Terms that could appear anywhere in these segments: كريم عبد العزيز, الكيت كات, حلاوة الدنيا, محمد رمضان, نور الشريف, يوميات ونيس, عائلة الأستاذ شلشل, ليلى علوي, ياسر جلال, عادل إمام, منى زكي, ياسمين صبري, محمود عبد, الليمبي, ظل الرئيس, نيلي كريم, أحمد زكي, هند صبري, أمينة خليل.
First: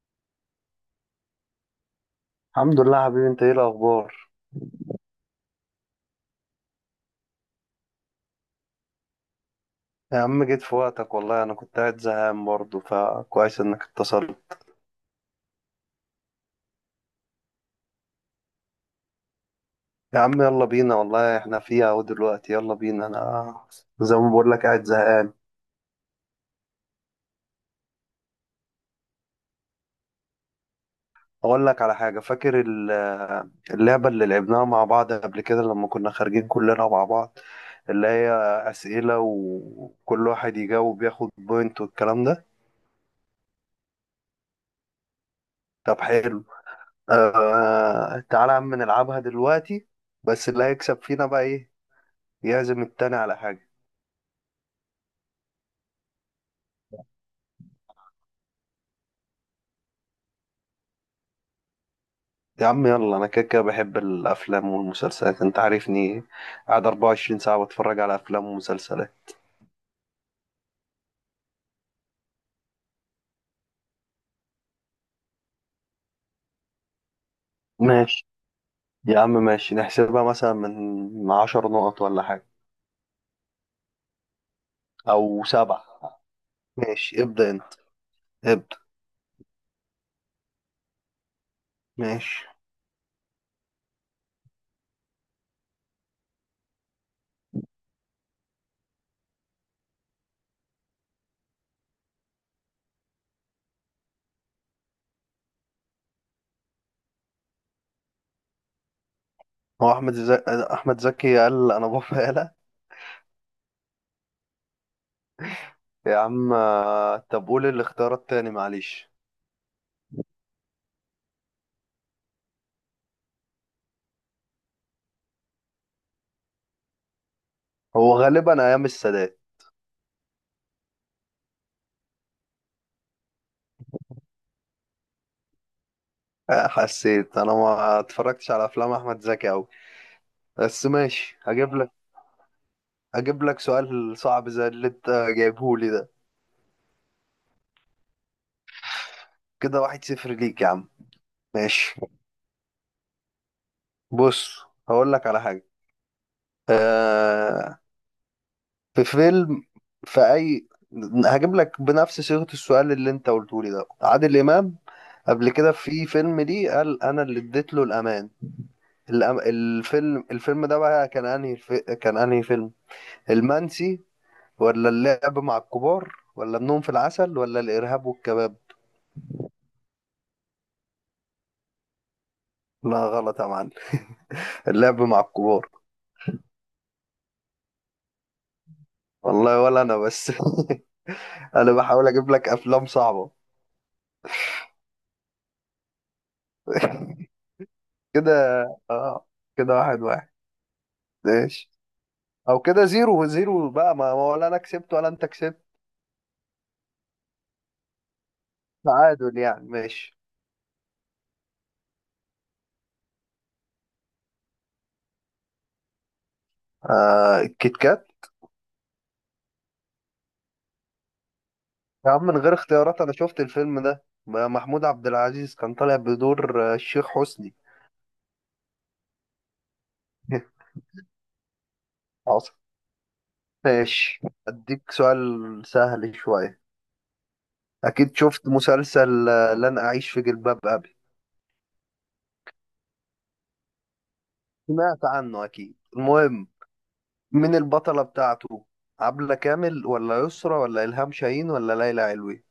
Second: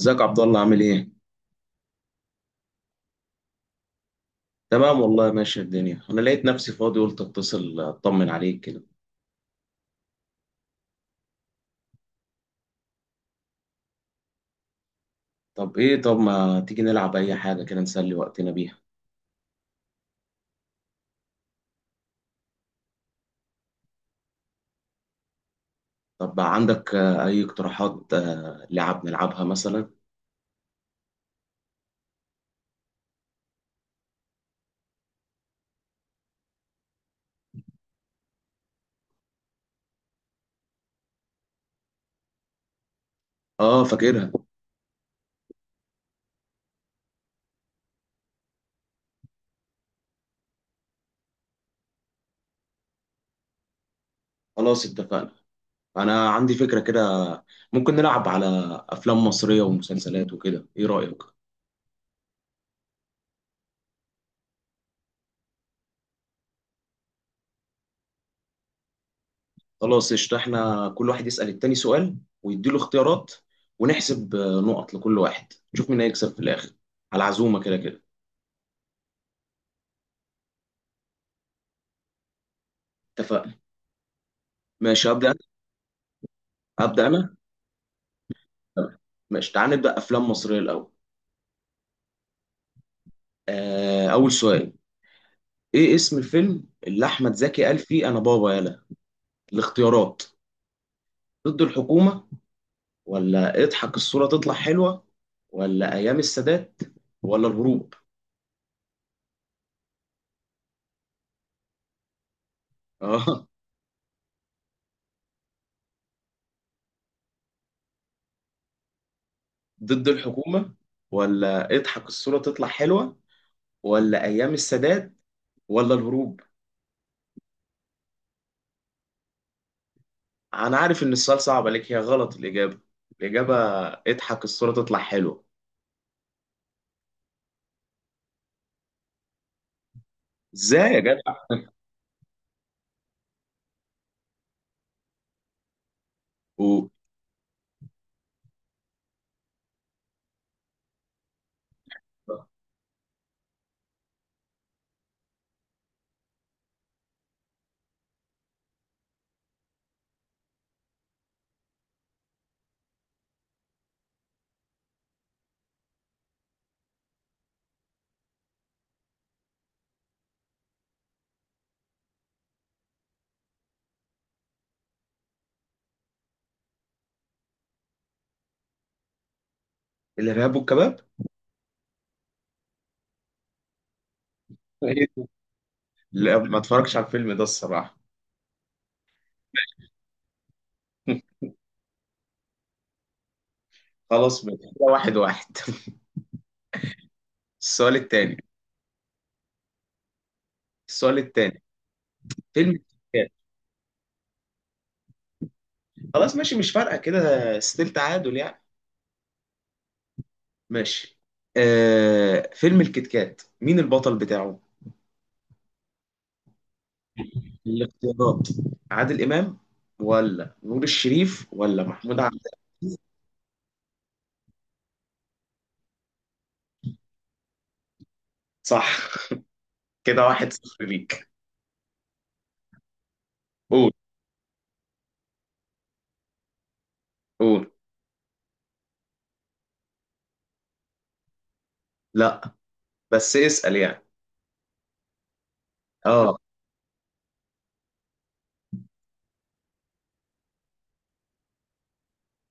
ازيك عبد الله، عامل ايه؟ الحمد لله، يا حبيبي، انت ايه الاخبار؟ تمام والله، ماشية الدنيا. انا لقيت نفسي فاضي قلت اتصل اطمن عليك كده. يا عم، جيت في وقتك والله. انا كنت قاعد زهقان برضه، فكويس انك اتصلت. طب ما تيجي نلعب اي حاجة كده نسلي وقتنا بيها؟ يا عم يلا بينا والله، احنا فيها اهو دلوقتي. يلا بينا، انا زي ما بقول لك قاعد زهقان. طب عندك اي اقتراحات لعب نلعبها مثلا؟ اقول لك على حاجه، فاكر اللعبه اللي لعبناها مع بعض قبل كده لما كنا خارجين كلنا مع بعض؟ اللي هي اسئله، وكل واحد يجاوب ياخد بوينت والكلام ده. اه، فاكرها. طب حلو. آه، تعالى يا عم نلعبها دلوقتي. بس اللي هيكسب فينا بقى ايه؟ يعزم التاني على حاجه. خلاص اتفقنا. انا عندي فكرة كده، ممكن نلعب على افلام مصرية ومسلسلات وكده، ايه رأيك؟ يا عم يلا، انا كده كده بحب الافلام والمسلسلات، انت عارفني قاعد 24 ساعة بتفرج على افلام ومسلسلات. خلاص قشطة. احنا كل واحد يسأل التاني سؤال ويديله اختيارات ونحسب نقط لكل واحد نشوف مين هيكسب في الاخر، على عزومة كده كده. ماشي. يا عم ماشي، نحسبها مثلا من 10 نقط ولا حاجة؟ اتفقنا. ماشي، ابدا. او سبعة. ابدا ماشي، انا. ابدأ انت. ابدأ. تمام. ماشي، تعال نبدا افلام مصريه الاول. ماشي. آه، اول سؤال: ايه اسم الفيلم اللي احمد زكي قال فيه انا بابا؟ يلا، الاختيارات: ضد الحكومه، ولا اضحك الصوره تطلع حلوه، ولا ايام السادات، ولا الهروب. هو احمد زكي قال انا بفعلها؟ اه، يا عم، طب قول الاختيار التاني، معلش. ضد الحكومه، ولا اضحك الصوره تطلع حلوه، ولا ايام السادات، ولا الهروب. هو غالبا ايام السادات. انا عارف ان السؤال صعب عليك. هي غلط الاجابه. الاجابه اضحك الصوره تطلع حلوه. حسيت انا ما اتفرجتش على افلام احمد زكي اوي. بس ازاي يا ماشي، هجيب لك اجيب لك سؤال صعب زي اللي انت جايبه لي ده. جدع؟ كده واحد صفر ليك يا عم. ماشي، بص هقول لك على حاجة. آه، في فيلم. في اي هجيب لك بنفس صيغة السؤال اللي انت قلته لي ده. عادل امام قبل كده في فيلم ليه قال انا اللي اديت له الامان. الفيلم ده بقى كان انهي فيلم؟ المنسي، ولا اللعب مع الكبار، ولا النوم في العسل، ولا الارهاب والكباب؟ الارهاب والكباب. لا، غلط يا معلم. اللعب إيه مع ده؟ الكبار. لا، ما اتفرجش على الفيلم ده الصراحه. والله ولا انا، بس انا بحاول اجيب لك افلام صعبة. خلاص بقى، كده واحد واحد. السؤال كده. التاني. اه، كده واحد واحد. السؤال التاني. ماشي. او فيلم الكيت كده زيرو كات. زيرو بقى، ما ولا انا كسبت ولا انت كسبت. خلاص ماشي، مش فارقه كده، ستيل تعادل يعني. تعادل يعني. ماشي. ماشي. آه، فيلم الكيت كات مين البطل بتاعه؟ آه، الكيت كات. الاختيارات: عادل امام، ولا نور الشريف، ولا يا محمود عم من عبد. غير اختيارات، انا شفت الفيلم ده، محمود عبد العزيز كان طالع بدور الشيخ حسني. صح. كده واحد صفر ليك. حصل. قول. ماشي، اديك سؤال سهل شوية. قول. اكيد شفت مسلسل لن اعيش في جلباب ابي؟ لا، بس اسأل يعني. سمعت عنه اكيد. اه. المهم، مين البطلة بتاعته؟ عبلة كامل، ولا يسرا، ولا إلهام شاهين، ولا ليلى علوي؟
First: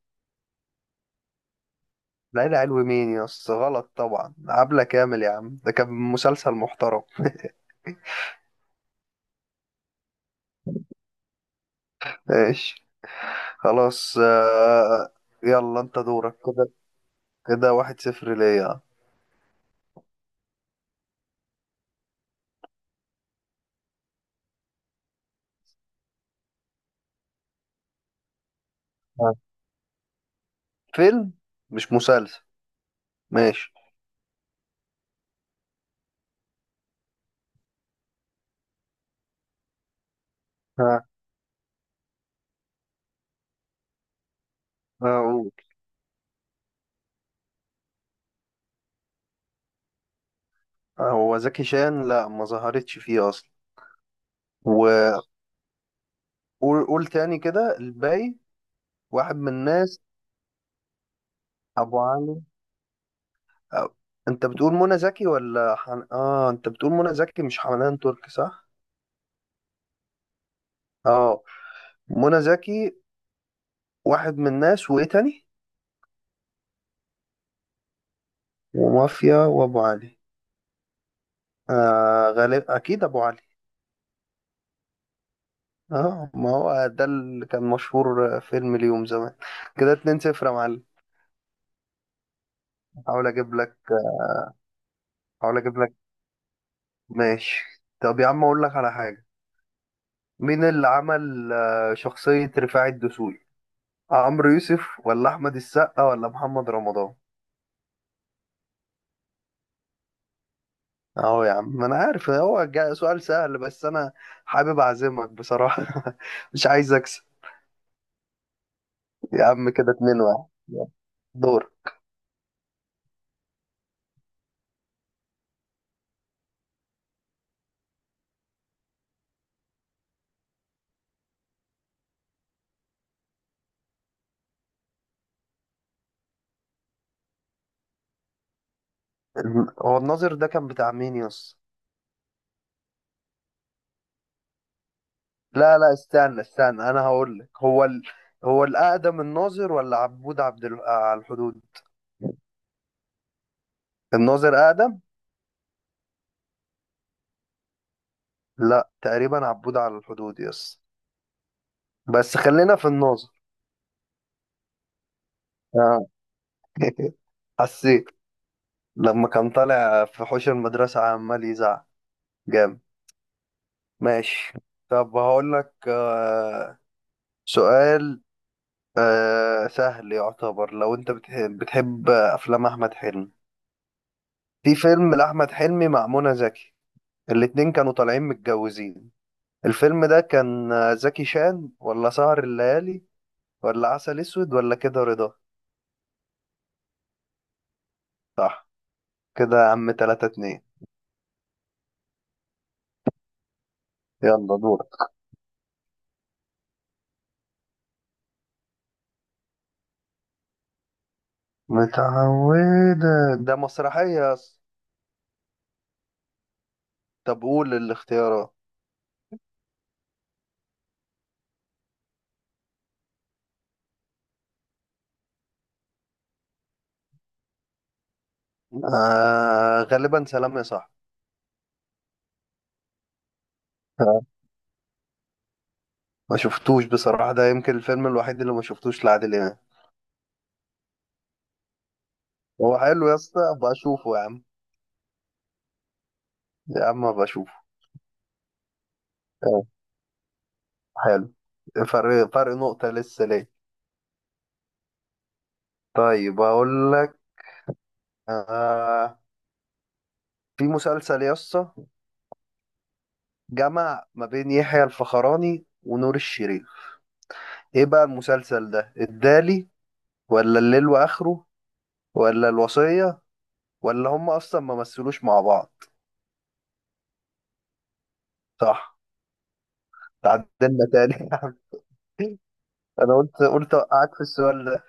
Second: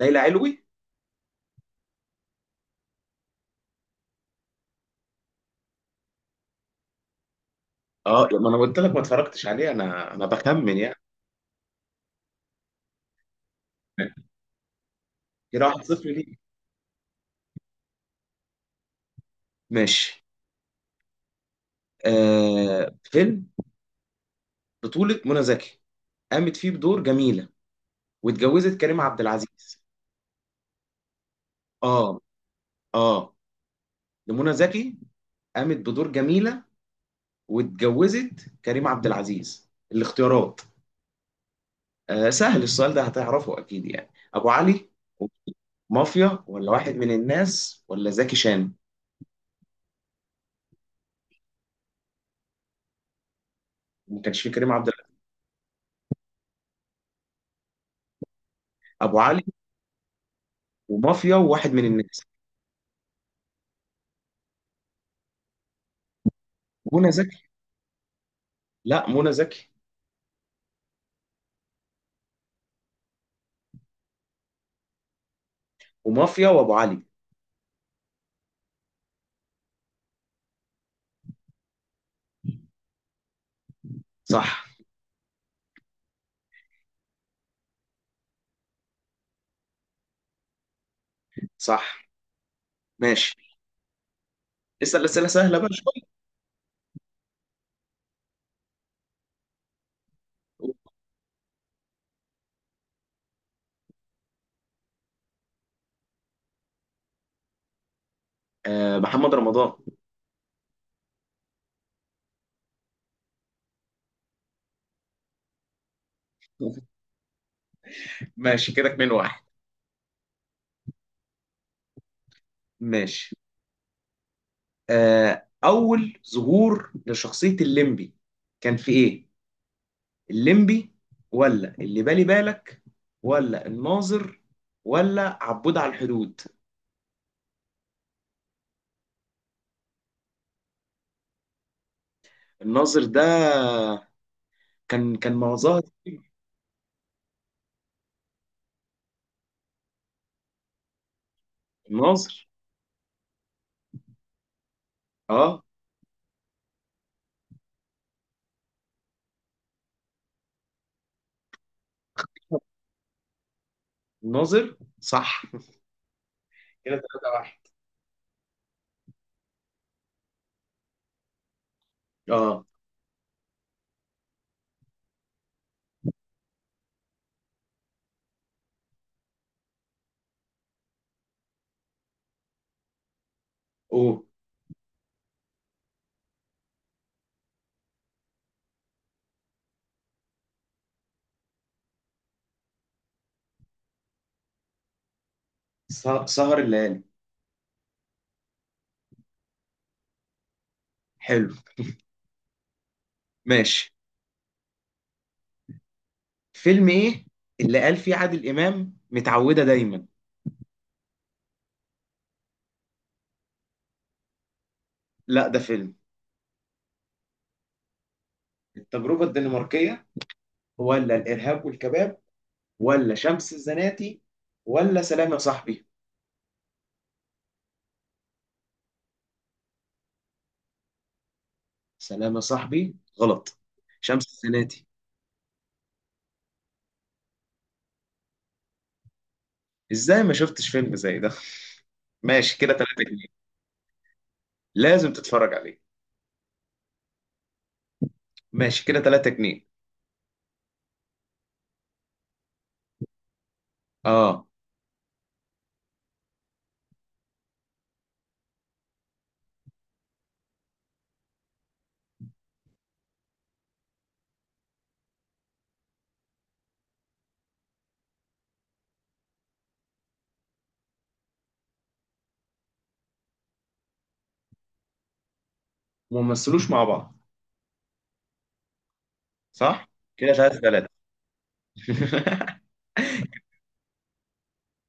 ليلى علوي. ليلى علوي مين يا اسطى؟ غلط طبعا، عبلة كامل يا عم، ده كان مسلسل محترم. اه، ما انا قلت لك ما اتفرجتش عليه، انا بخمن يعني. ماشي. خلاص، كده يلا انت 1-0 دورك. ليك. كده كده واحد صفر ليا. ماشي. آه، فيلم بطولة منى زكي، قامت فيه بدور جميلة واتجوزت كريم عبد ها. العزيز. فيلم، مش اه. مسلسل. اه. ماشي. ده منى زكي، قامت بدور جميلة واتجوزت كريم عبد العزيز. الاختيارات: ها، آه، سهل السؤال ده، هتعرفه أكيد يعني. أبو علي، أقول. مافيا، ولا واحد من الناس، ولا زكي شان. هو زكي شان؟ لا، ما ظهرتش فيه اصلا. ما كانش فيه كريم عبد العزيز. وقول تاني كده الباقي. أبو واحد علي، من الناس، ومافيا، وواحد من ابو الناس. علي. آه، انت بتقول منى زكي ولا حن... اه انت بتقول منى منى زكي، زكي. مش حنان ترك، صح؟ لا، منى زكي. اه، منى زكي. واحد من الناس، وايه تاني؟ ومافيا وأبو علي. ومافيا وابو علي. غالب اكيد ابو علي. صح. اه، ما هو ده اللي كان مشهور، فيلم اليوم زمان. كده 2-0 يا معلم. صح. حاول ماشي. اجيب لك اسال اسئله سهله حاول بقى اجيب لك. شويه. ماشي. طب يا عم اقول لك على حاجه، مين اللي عمل شخصيه رفاعي الدسوقي؟ عمرو يوسف، ولا احمد السقا، ولا محمد رمضان؟ آه، محمد رمضان. اهو يا عم، ما انا عارف هو سؤال سهل، بس انا حابب اعزمك بصراحة. مش عايز اكسب. ماشي، كده 2 واحد. يا عم كده اتنين واحد، يلا، دور. ماشي. آه، اول ظهور لشخصيه الليمبي كان في ايه؟ الليمبي، ولا اللي بالي بالك، ولا الناظر، ولا عبود على الحدود. هو الناظر ده كان بتاع مين، يس؟ الناظر ده كان لا معظمها. لا، استنى استنى، انا هقول لك. هو الاقدم، الناظر ولا عبود عبد ال... آه، على الحدود؟ الناظر. الناظر اقدم. اه. لا، تقريبا عبود على الحدود يس. بس خلينا في الناظر. الناظر صح. اه. كده 3 واحد. حسيت لما كان طالع في حوش المدرسة عمال يزعق. اه. جامد. ماشي. طب هقول لك سؤال سهل يعتبر، لو انت بتحب افلام احمد حلمي. اوه. في فيلم لاحمد حلمي مع منى زكي، الاتنين كانوا طالعين متجوزين. الفيلم ده كان زكي شان، ولا سهر الليالي، ولا عسل اسود، ولا كده رضا؟ سهر الليالي. صح. كده يا عم تلاتة اتنين. حلو. ماشي. يلا دورك. فيلم ايه اللي قال فيه عادل امام متعوده دايما؟ متعودة؟ ده مسرحية يا اسطى. لا، ده فيلم. طب قول الاختيارات. التجربه الدنماركيه، ولا الارهاب والكباب، ولا شمس الزناتي، ولا سلام يا صاحبي. غالبا سلام يا صاحبي. سلام يا صاحبي غلط. شمس الزناتي. ما شفتوش بصراحة، ده يمكن الفيلم الوحيد اللي ما شفتوش لعادل إمام. ازاي ما شفتش فيلم زي ده؟ ماشي، كده هو 3 حلو يا جنيه اسطى؟ أبقى أشوفه يا عم. لازم تتفرج عليه. يا عم أبقى أشوفه. ماشي، كده 3 آه، جنيه حلو. فرق نقطة لسه ليه. اه، طيب أقول لك. آه في مسلسل يا اسطى جمع ما بين يحيى الفخراني ونور الشريف، إيه بقى المسلسل ده؟ الدالي، ولا الليل وآخره، ولا الوصية، ولا هم أصلا ما مثلوش مع بعض؟ وممثلوش مع بعض. صح، صح. كده 3 تعدلنا 3. تاني. يا عم. أنا قلت أوقعك في السؤال ده.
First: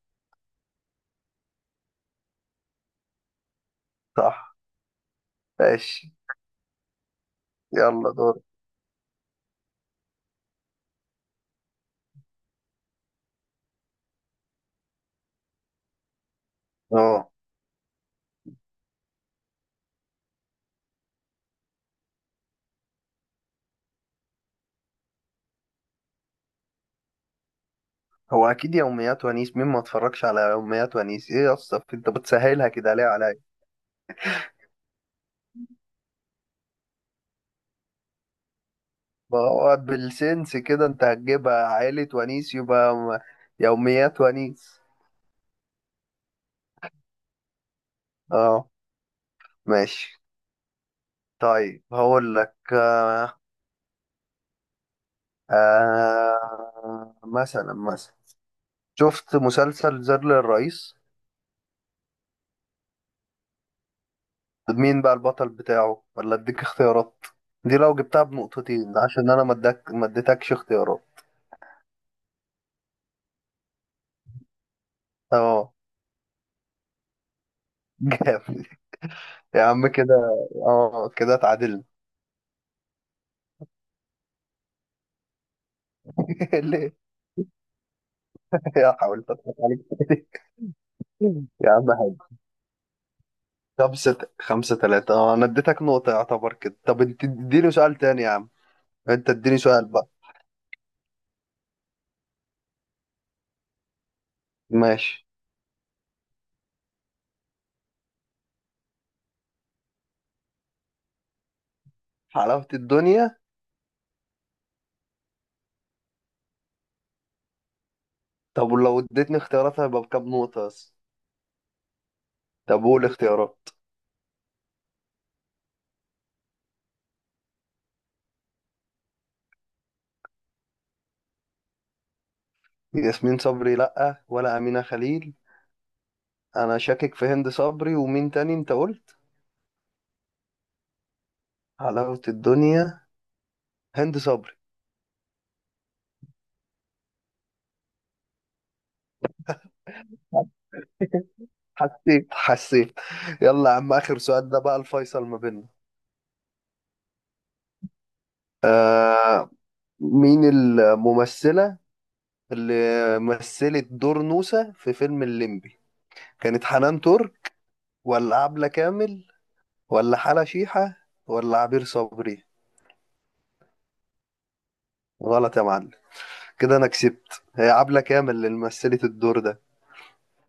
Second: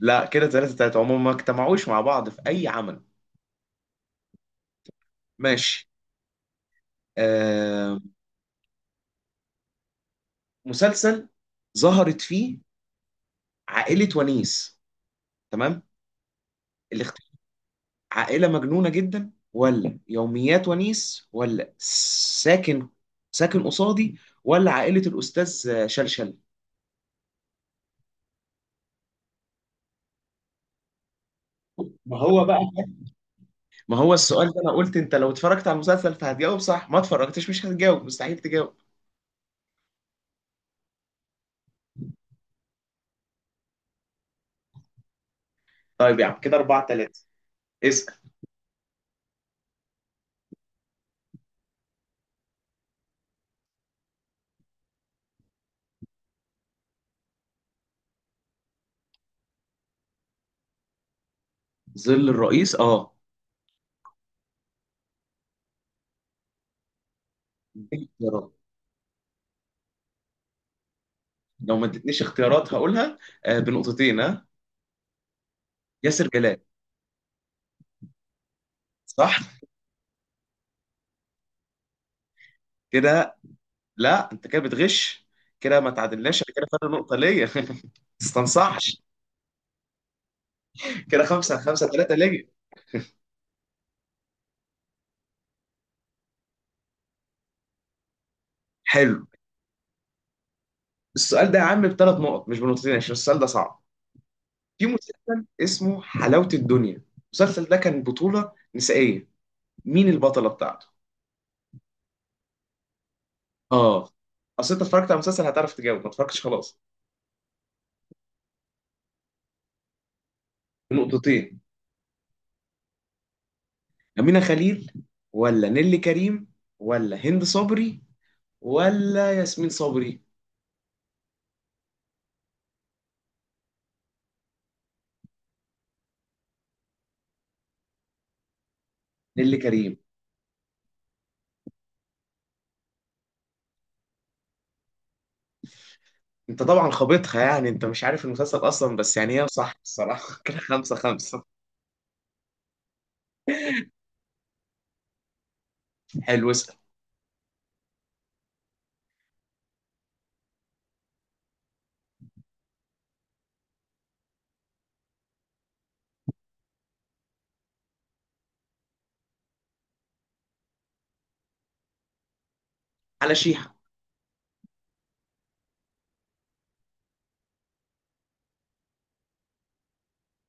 لا، كده 3 3 عموما، ما اجتمعوش مع بعض في اي عمل. صح. ماشي. ماشي. آه، يلا دور. مسلسل ظهرت فيه عائلة ونيس. تمام. الاخت... اه، عائلة مجنونة جدا، ولا يوميات ونيس، ولا ساكن، ساكن قصادي، ولا عائلة الأستاذ شلشل. هو اكيد يوميات ونيس. مين ما اتفرجش على يوميات ونيس؟ ايه يا اسطى، انت ما هو بقى. بتسهلها كده ليه عليا؟ ما هو السؤال ده، أنا قلت أنت لو اتفرجت على المسلسل فهتجاوب صح، ما اتفرجتش مش هتجاوب، مستحيل تجاوب. ما هو بالسنس كده، انت هتجيبها عائلة ونيس يبقى يوميات ونيس. طيب يا عم كده أربعة تلاتة. اسأل. اه. ماشي. طيب هقول لك، مثلا شفت مسلسل زر للرئيس. ظل الرئيس أه. مين بقى البطل بتاعه، ولا اديك اختيارات؟ دي لو اديني جبتها اختيارات، بنقطتين، عشان انا ما اديتكش اختيارات. لو ما ادتنيش اختيارات هقولها. آه، بنقطتين ها. اه. ياسر جلال. جامد. صح. يا عم كده، اه كده اتعادلنا. كده. لا، انت كده بتغش، كده ما تعادلناش، انا كده فاضل ليه؟ نقطه ليا. ما يا، تستنصحش. حاولت اضحك عليك تاني. كده خمسه يا خمسه، عم ثلاثه حاج. ليا. خمسة خمسة تلاتة. اه، انا اديتك نقطة يعتبر كده. طب انت اديني سؤال تاني يا عم. حلو. انت اديني سؤال بقى. السؤال ده يا عم بثلاث نقط مش بنقطتين عشان السؤال ده صعب. في ماشي. مسلسل اسمه حلاوه الدنيا، المسلسل ده كان بطوله نسائيه، مين البطله بتاعته؟ حلاوة الدنيا؟ اه. اصل انت اتفرجت على المسلسل هتعرف تجاوب، ما اتفرجتش خلاص. طب ولو اديتني اختيارات، هيبقى بكام نقطة بس؟ نقطتين. طب قول اختيارات. امينه خليل، ولا نيلي كريم، ولا هند صبري، ولا ياسمين صبري. ياسمين صبري لأ، ولا أمينة خليل. أنا شاكك في هند صبري، ومين تاني أنت قلت؟ نيلي كريم. حلاوة الدنيا، هند صبري. انت طبعا خابطها يعني، انت مش عارف المسلسل اصلا، بس يعني هي صح الصراحه. كده خمسة خمسة. حسيت. يلا يا عم، آخر سؤال ده بقى الفيصل ما بيننا. حلو، اسأل. آه مين الممثلة اللي مثلت دور نوسة في فيلم الليمبي؟ كانت حنان ترك، ولا عبلة كامل، ولا حلا شيحة، ولا عبير صبري؟ على شيحة. غلط يا معلم. كده أنا كسبت، هي عبلة كامل اللي مثلت الدور ده.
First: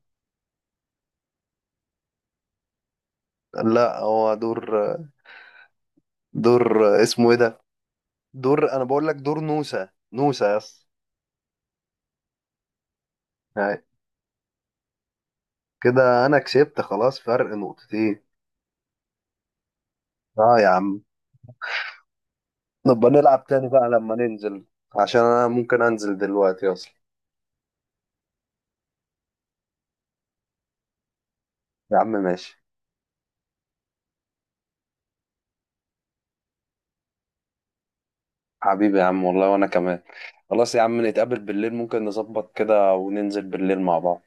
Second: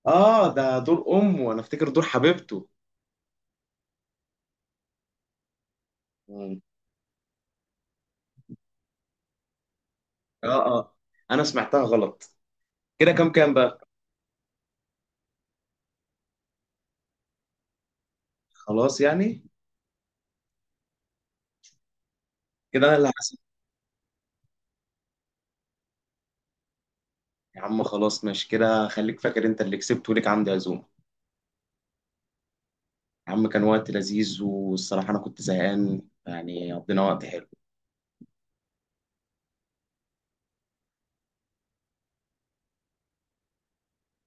اه، ده دور امه وانا افتكر دور حبيبته. لا، هو دور، مم. دور اسمه إيه ده. دور أنا بقول لك، دور نوسة، نوسة اه. يس. اه، انا سمعتها غلط. كده كام كام بقى؟ يعني كده أنا كسبت خلاص، فرق نقطتين. خلاص يعني. اه يا عم. كده انا نبقى اللي هسيب. نلعب تاني بقى لما ننزل، عشان انا ممكن انزل دلوقتي اصلا. يا عم خلاص ماشي، كده خليك فاكر انت اللي كسبت وليك عندي عزومه. يا عم ماشي. يا عم كان وقت لذيذ، والصراحه انا كنت زهقان يعني، قضينا وقت حلو. حبيبي يا عم والله، وانا كمان. خلاص يا عم، نتقابل بالليل، ممكن نظبط كده وننزل بالليل مع بعض.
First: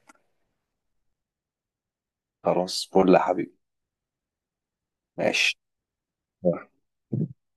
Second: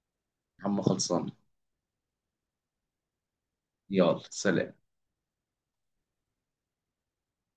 يا عم خلصان. خلاص فل يا حبيبي. يلا سلام. ماشي